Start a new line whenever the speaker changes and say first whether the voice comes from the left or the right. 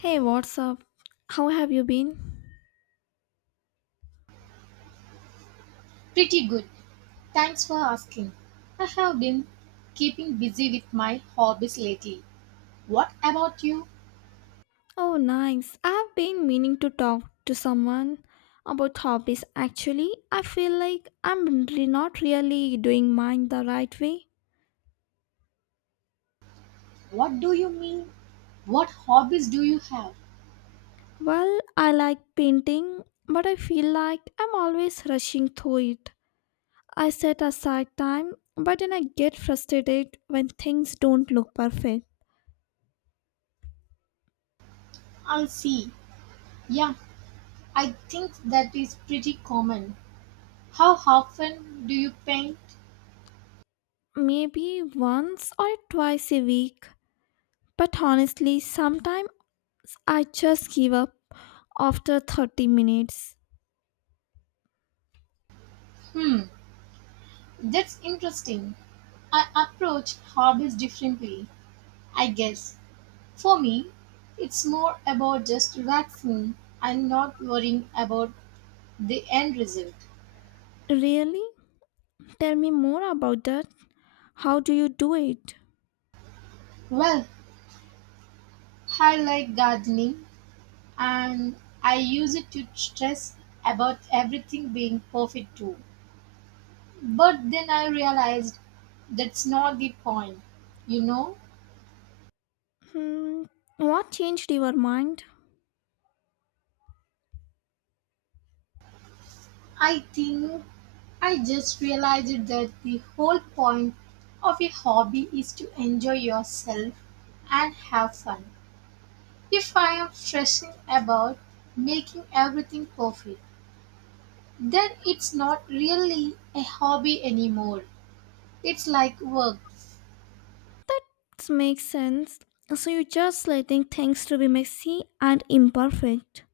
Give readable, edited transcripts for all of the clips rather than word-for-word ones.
left: Hey, what's up? How have you been?
right: Pretty good. Thanks for asking. I have been keeping busy with my hobbies lately. What about you?
left: Oh, nice. I've been meaning to talk to someone about hobbies. Actually, I feel like not really doing mine the right way.
right: What do you mean? What hobbies do you have?
left: Well, I like painting, but I feel like I'm always rushing through it. I set aside time, but then I get frustrated when things don't look perfect.
right: I'll see. Yeah, I think that is pretty common. How often do you paint?
left: Maybe once or twice a week, but honestly, sometimes I just give up after 30 minutes.
right: Hmm, that's interesting. I approach hobbies differently, I guess. For me, it's more about just relaxing and not worrying about the end result.
left: Really? Tell me more about that. How do you do it?
right: Well, I like gardening and I use it to stress about everything being perfect too. But then I realized that's not the point. You know,
left: Hmm, what changed your mind?
right: I think I just realized that the whole point of a hobby is to enjoy yourself and have fun. If I am stressing about making everything perfect, then it's not really a hobby anymore. It's like work.
left: It makes sense. So you're just letting things to be messy and imperfect.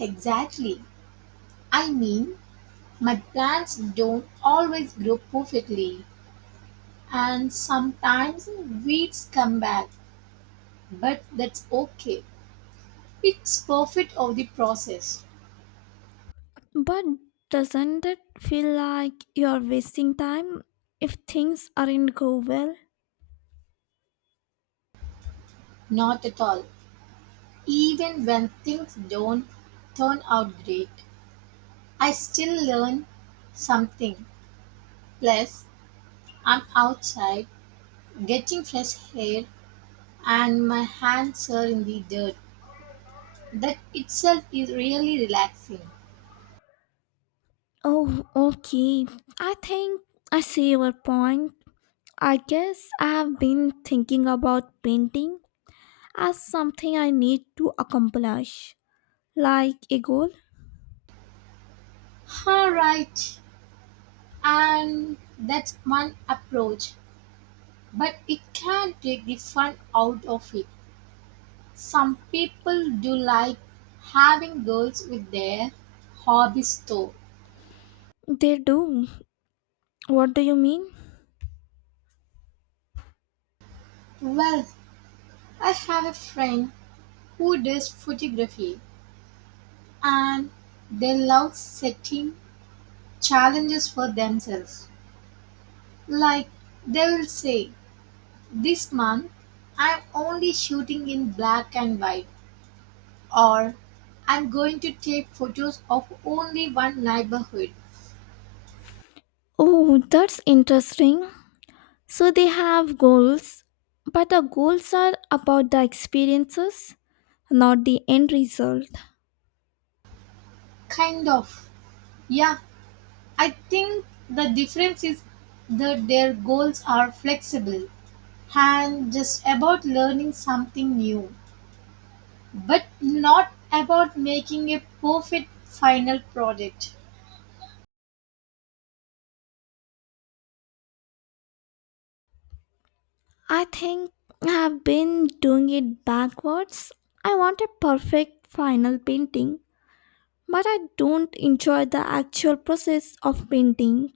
right: Exactly. I mean, my plants don't always grow perfectly, and sometimes weeds come back, but that's okay. It's perfect of the process.
left: But doesn't it feel like you're wasting time if things aren't go well?
right: Not at all. Even when things don't turn out great, I still learn something. Plus, I'm outside getting fresh air, and my hands are in the dirt. That itself is really relaxing.
left: Oh, okay. I think I see your point. I guess I have been thinking about painting as something I need to accomplish, like a goal.
right: All right. And that's one approach, but it can take the fun out of it. Some people do like having goals with their hobbies though.
left: They do. What do you mean?
right: Well, I have a friend who does photography and they love setting challenges for themselves. Like they will say, this month I'm only shooting in black and white, or I'm going to take photos of only one neighborhood.
left: Oh, that's interesting. So they have goals, but the goals are about the experiences, not the end result.
right: Kind of. Yeah, I think the difference is that their goals are flexible and just about learning something new, but not about making a perfect final product.
left: I think I have been doing it backwards. I want a perfect final painting, but I don't enjoy the actual process of painting.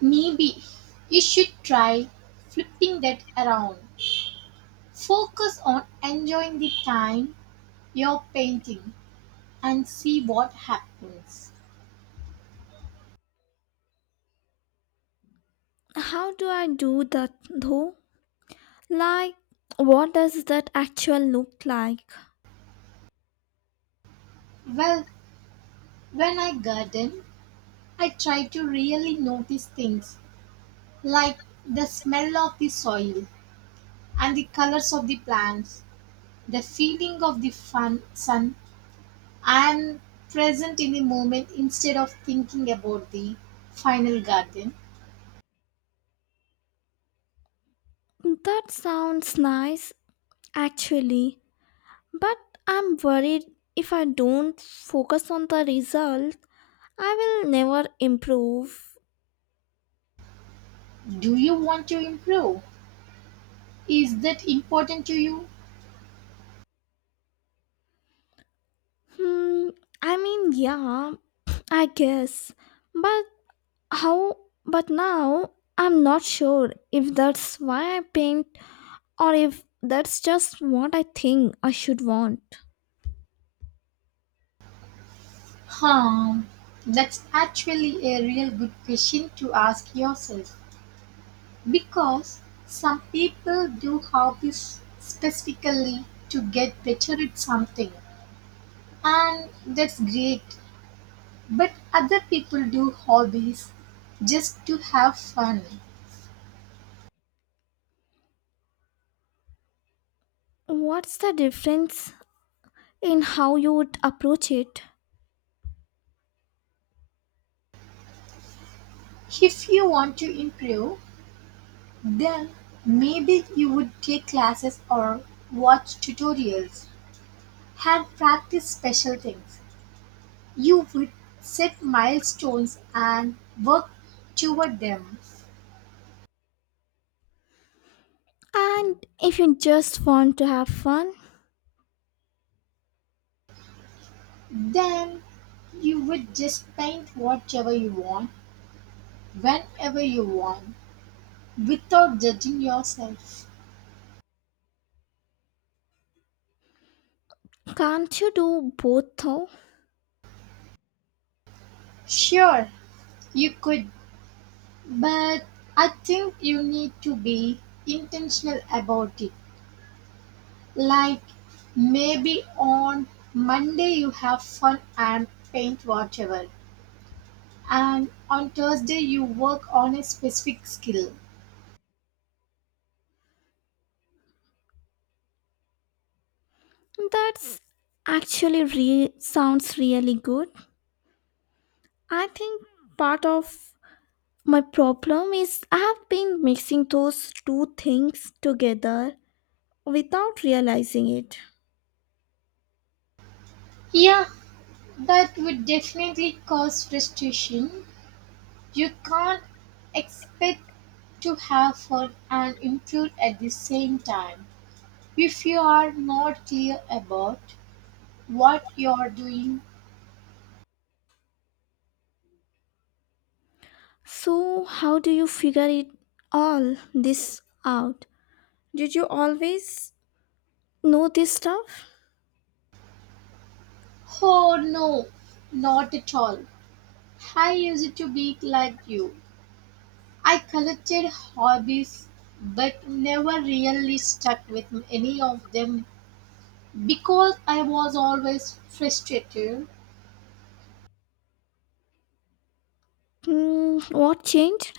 right: Maybe you should try flipping that around. Focus on enjoying the time you're painting and see what happens.
left: How do I do that though? Like, what does that actual look like?
right: Well, when I garden, I try to really notice things like the smell of the soil and the colors of the plants, the feeling of the sun, and present in the moment instead of thinking about the final garden.
left: That sounds nice, actually, but I'm worried if I don't focus on the result, I will never improve.
right: Do you want to improve? Is that important to you?
left: Hmm, I mean, yeah, I guess, but how? But now I'm not sure if that's why I paint or if that's just what I think I should want.
right: Hmm, that's actually a real good question to ask yourself. Because some people do hobbies specifically to get better at something, and that's great. But other people do hobbies just to have fun.
left: What's the difference in how you would approach it?
right: If you want to improve, then maybe you would take classes or watch tutorials and practice special things. You would set milestones and work toward them.
left: And if you just want to have fun,
right: Then you would just paint whatever you want, whenever you want, without judging yourself.
left: can't you do both though?
right: Sure, you could, but I think you need to be intentional about it. Like maybe on Monday you have fun and paint whatever, and on Thursday you work on a specific skill.
left: That's sounds really good. I think part of my problem is I have been mixing those two things together without realizing it.
right: Yeah, that would definitely cause frustration. You can't expect to have fun and improve at the same time. If you are not clear about what you're doing,
left: So, how do you figure it all this out? Did you always know this stuff?
right: oh no, not at all. I used to be like you. I collected hobbies but never really stuck with any of them because I was always frustrated.
left: Hmm, what changed?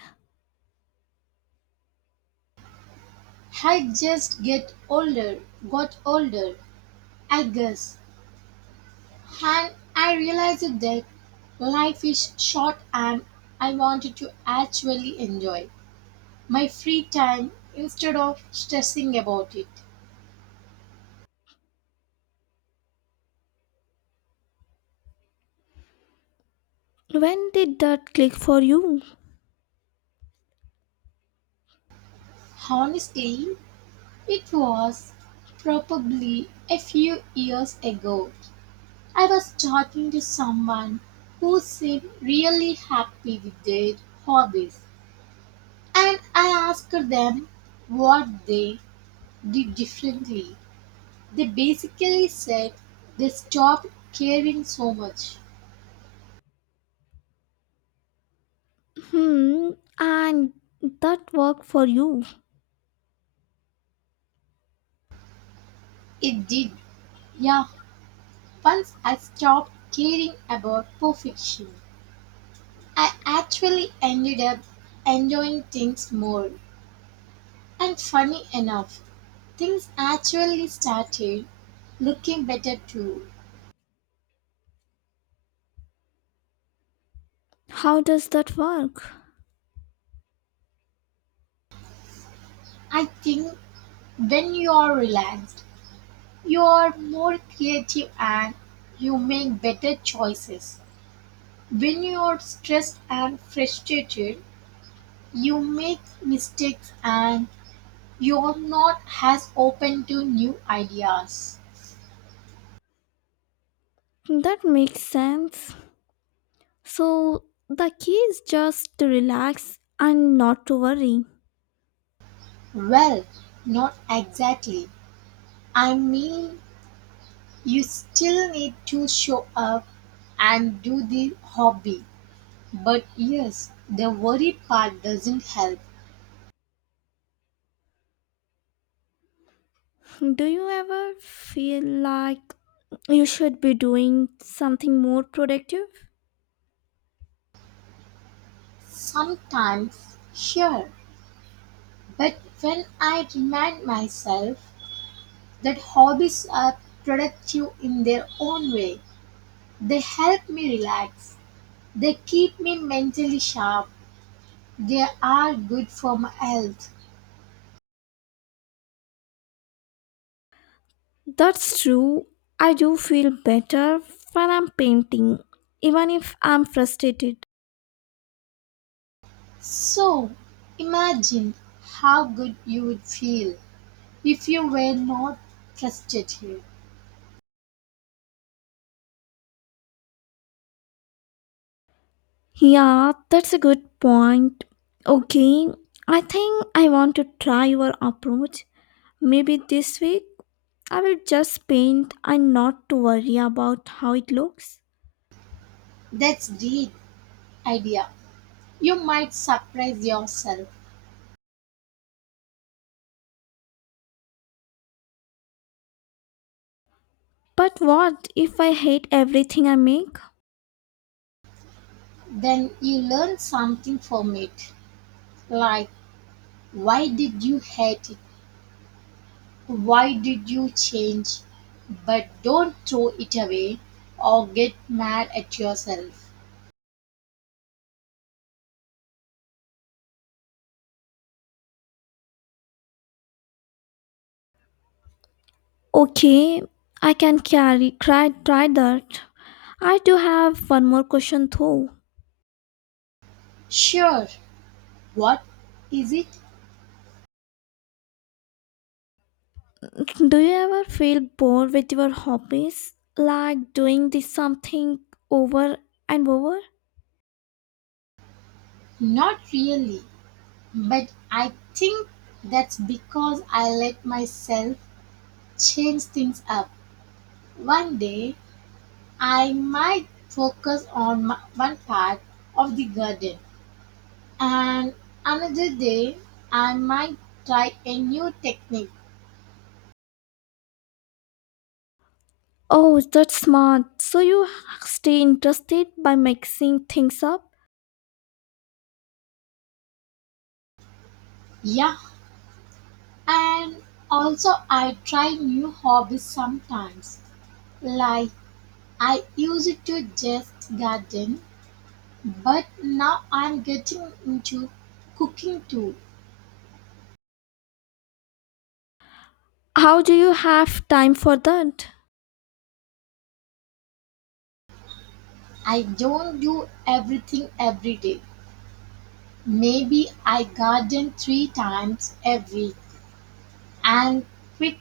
right: I just get older, got older, I guess. And I realized that life is short and I wanted to actually enjoy my free time instead of stressing about it.
left: When did that click for you?
right: Honestly, it was probably a few years ago. I was talking to someone who seemed really happy with their hobbies and I asked them what they did differently. They basically said they stopped caring so much.
left: Hmm, and that worked for you.
right: It did. Yeah, once I stopped caring about perfection, I actually ended up enjoying things more. And funny enough, things actually started looking better too.
left: How does that work?
right: I think when you are relaxed, you are more creative and you make better choices. When you are stressed and frustrated, you make mistakes and you're not as open to new ideas.
left: That makes sense. So, the key is just to relax and not to worry.
right: Well, not exactly. I mean, you still need to show up and do the hobby. But yes, the worry part doesn't help.
left: Do you ever feel like you should be doing something more productive?
right: Sometimes, sure. But when I remind myself that hobbies are productive in their own way, they help me relax. They keep me mentally sharp. They are good for my health.
left: That's true. I do feel better when I'm painting, even if I'm frustrated.
right: So, imagine how good you would feel if you were not trusted here.
left: Yeah, that's a good point. Okay, I think I want to try your approach. Maybe this week I will just paint and not to worry about how it looks.
right: That's deep idea. You might surprise yourself.
left: But what if I hate everything I make?
right: Then you learn something from it. Like, why did you hate it? Why did you change? But don't throw it away or get mad at yourself.
left: Okay, I can carry try that. I do have one more question though.
right: Sure, what is it?
left: Do you ever feel bored with your hobbies? Like doing this something over and over?
right: Not really, but I think that's because I let myself change things up. One day I might focus on one part of the garden, and another day I might try a new technique.
left: Oh, that's smart. So you stay interested by mixing things up?
right: Yeah, and also I try new hobbies sometimes. Like I used to just garden, but now I'm getting into cooking too.
left: How do you have time for that?
right: I don't do everything every day. Maybe I garden 3 times a week and pick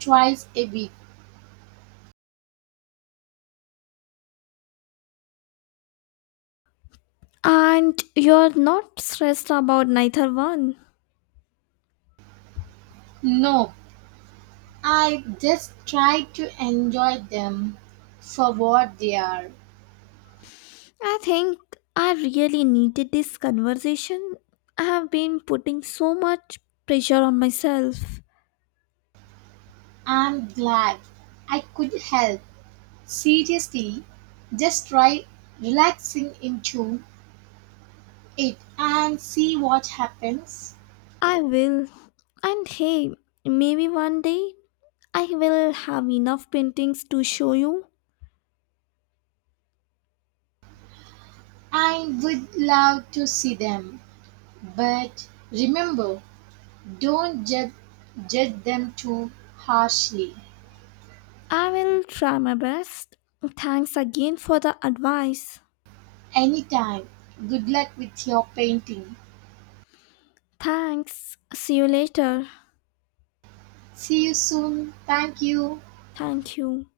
right: twice a week.
left: And you're not stressed about neither one.
right: No, I just try to enjoy them for what they are.
left: I think I really needed this conversation. I have been putting so much pressure on myself.
right: I'm glad I could help. Seriously, just try relaxing into it and see what happens.
left: I will. And hey, maybe one day I will have enough paintings to show you.
right: I would love to see them, but remember, don't judge them too harshly.
left: I will try my best. Thanks again for the advice.
right: Anytime. Good luck with your painting.
left: Thanks. See you later.
right: See you soon. Thank you.
left: Thank you.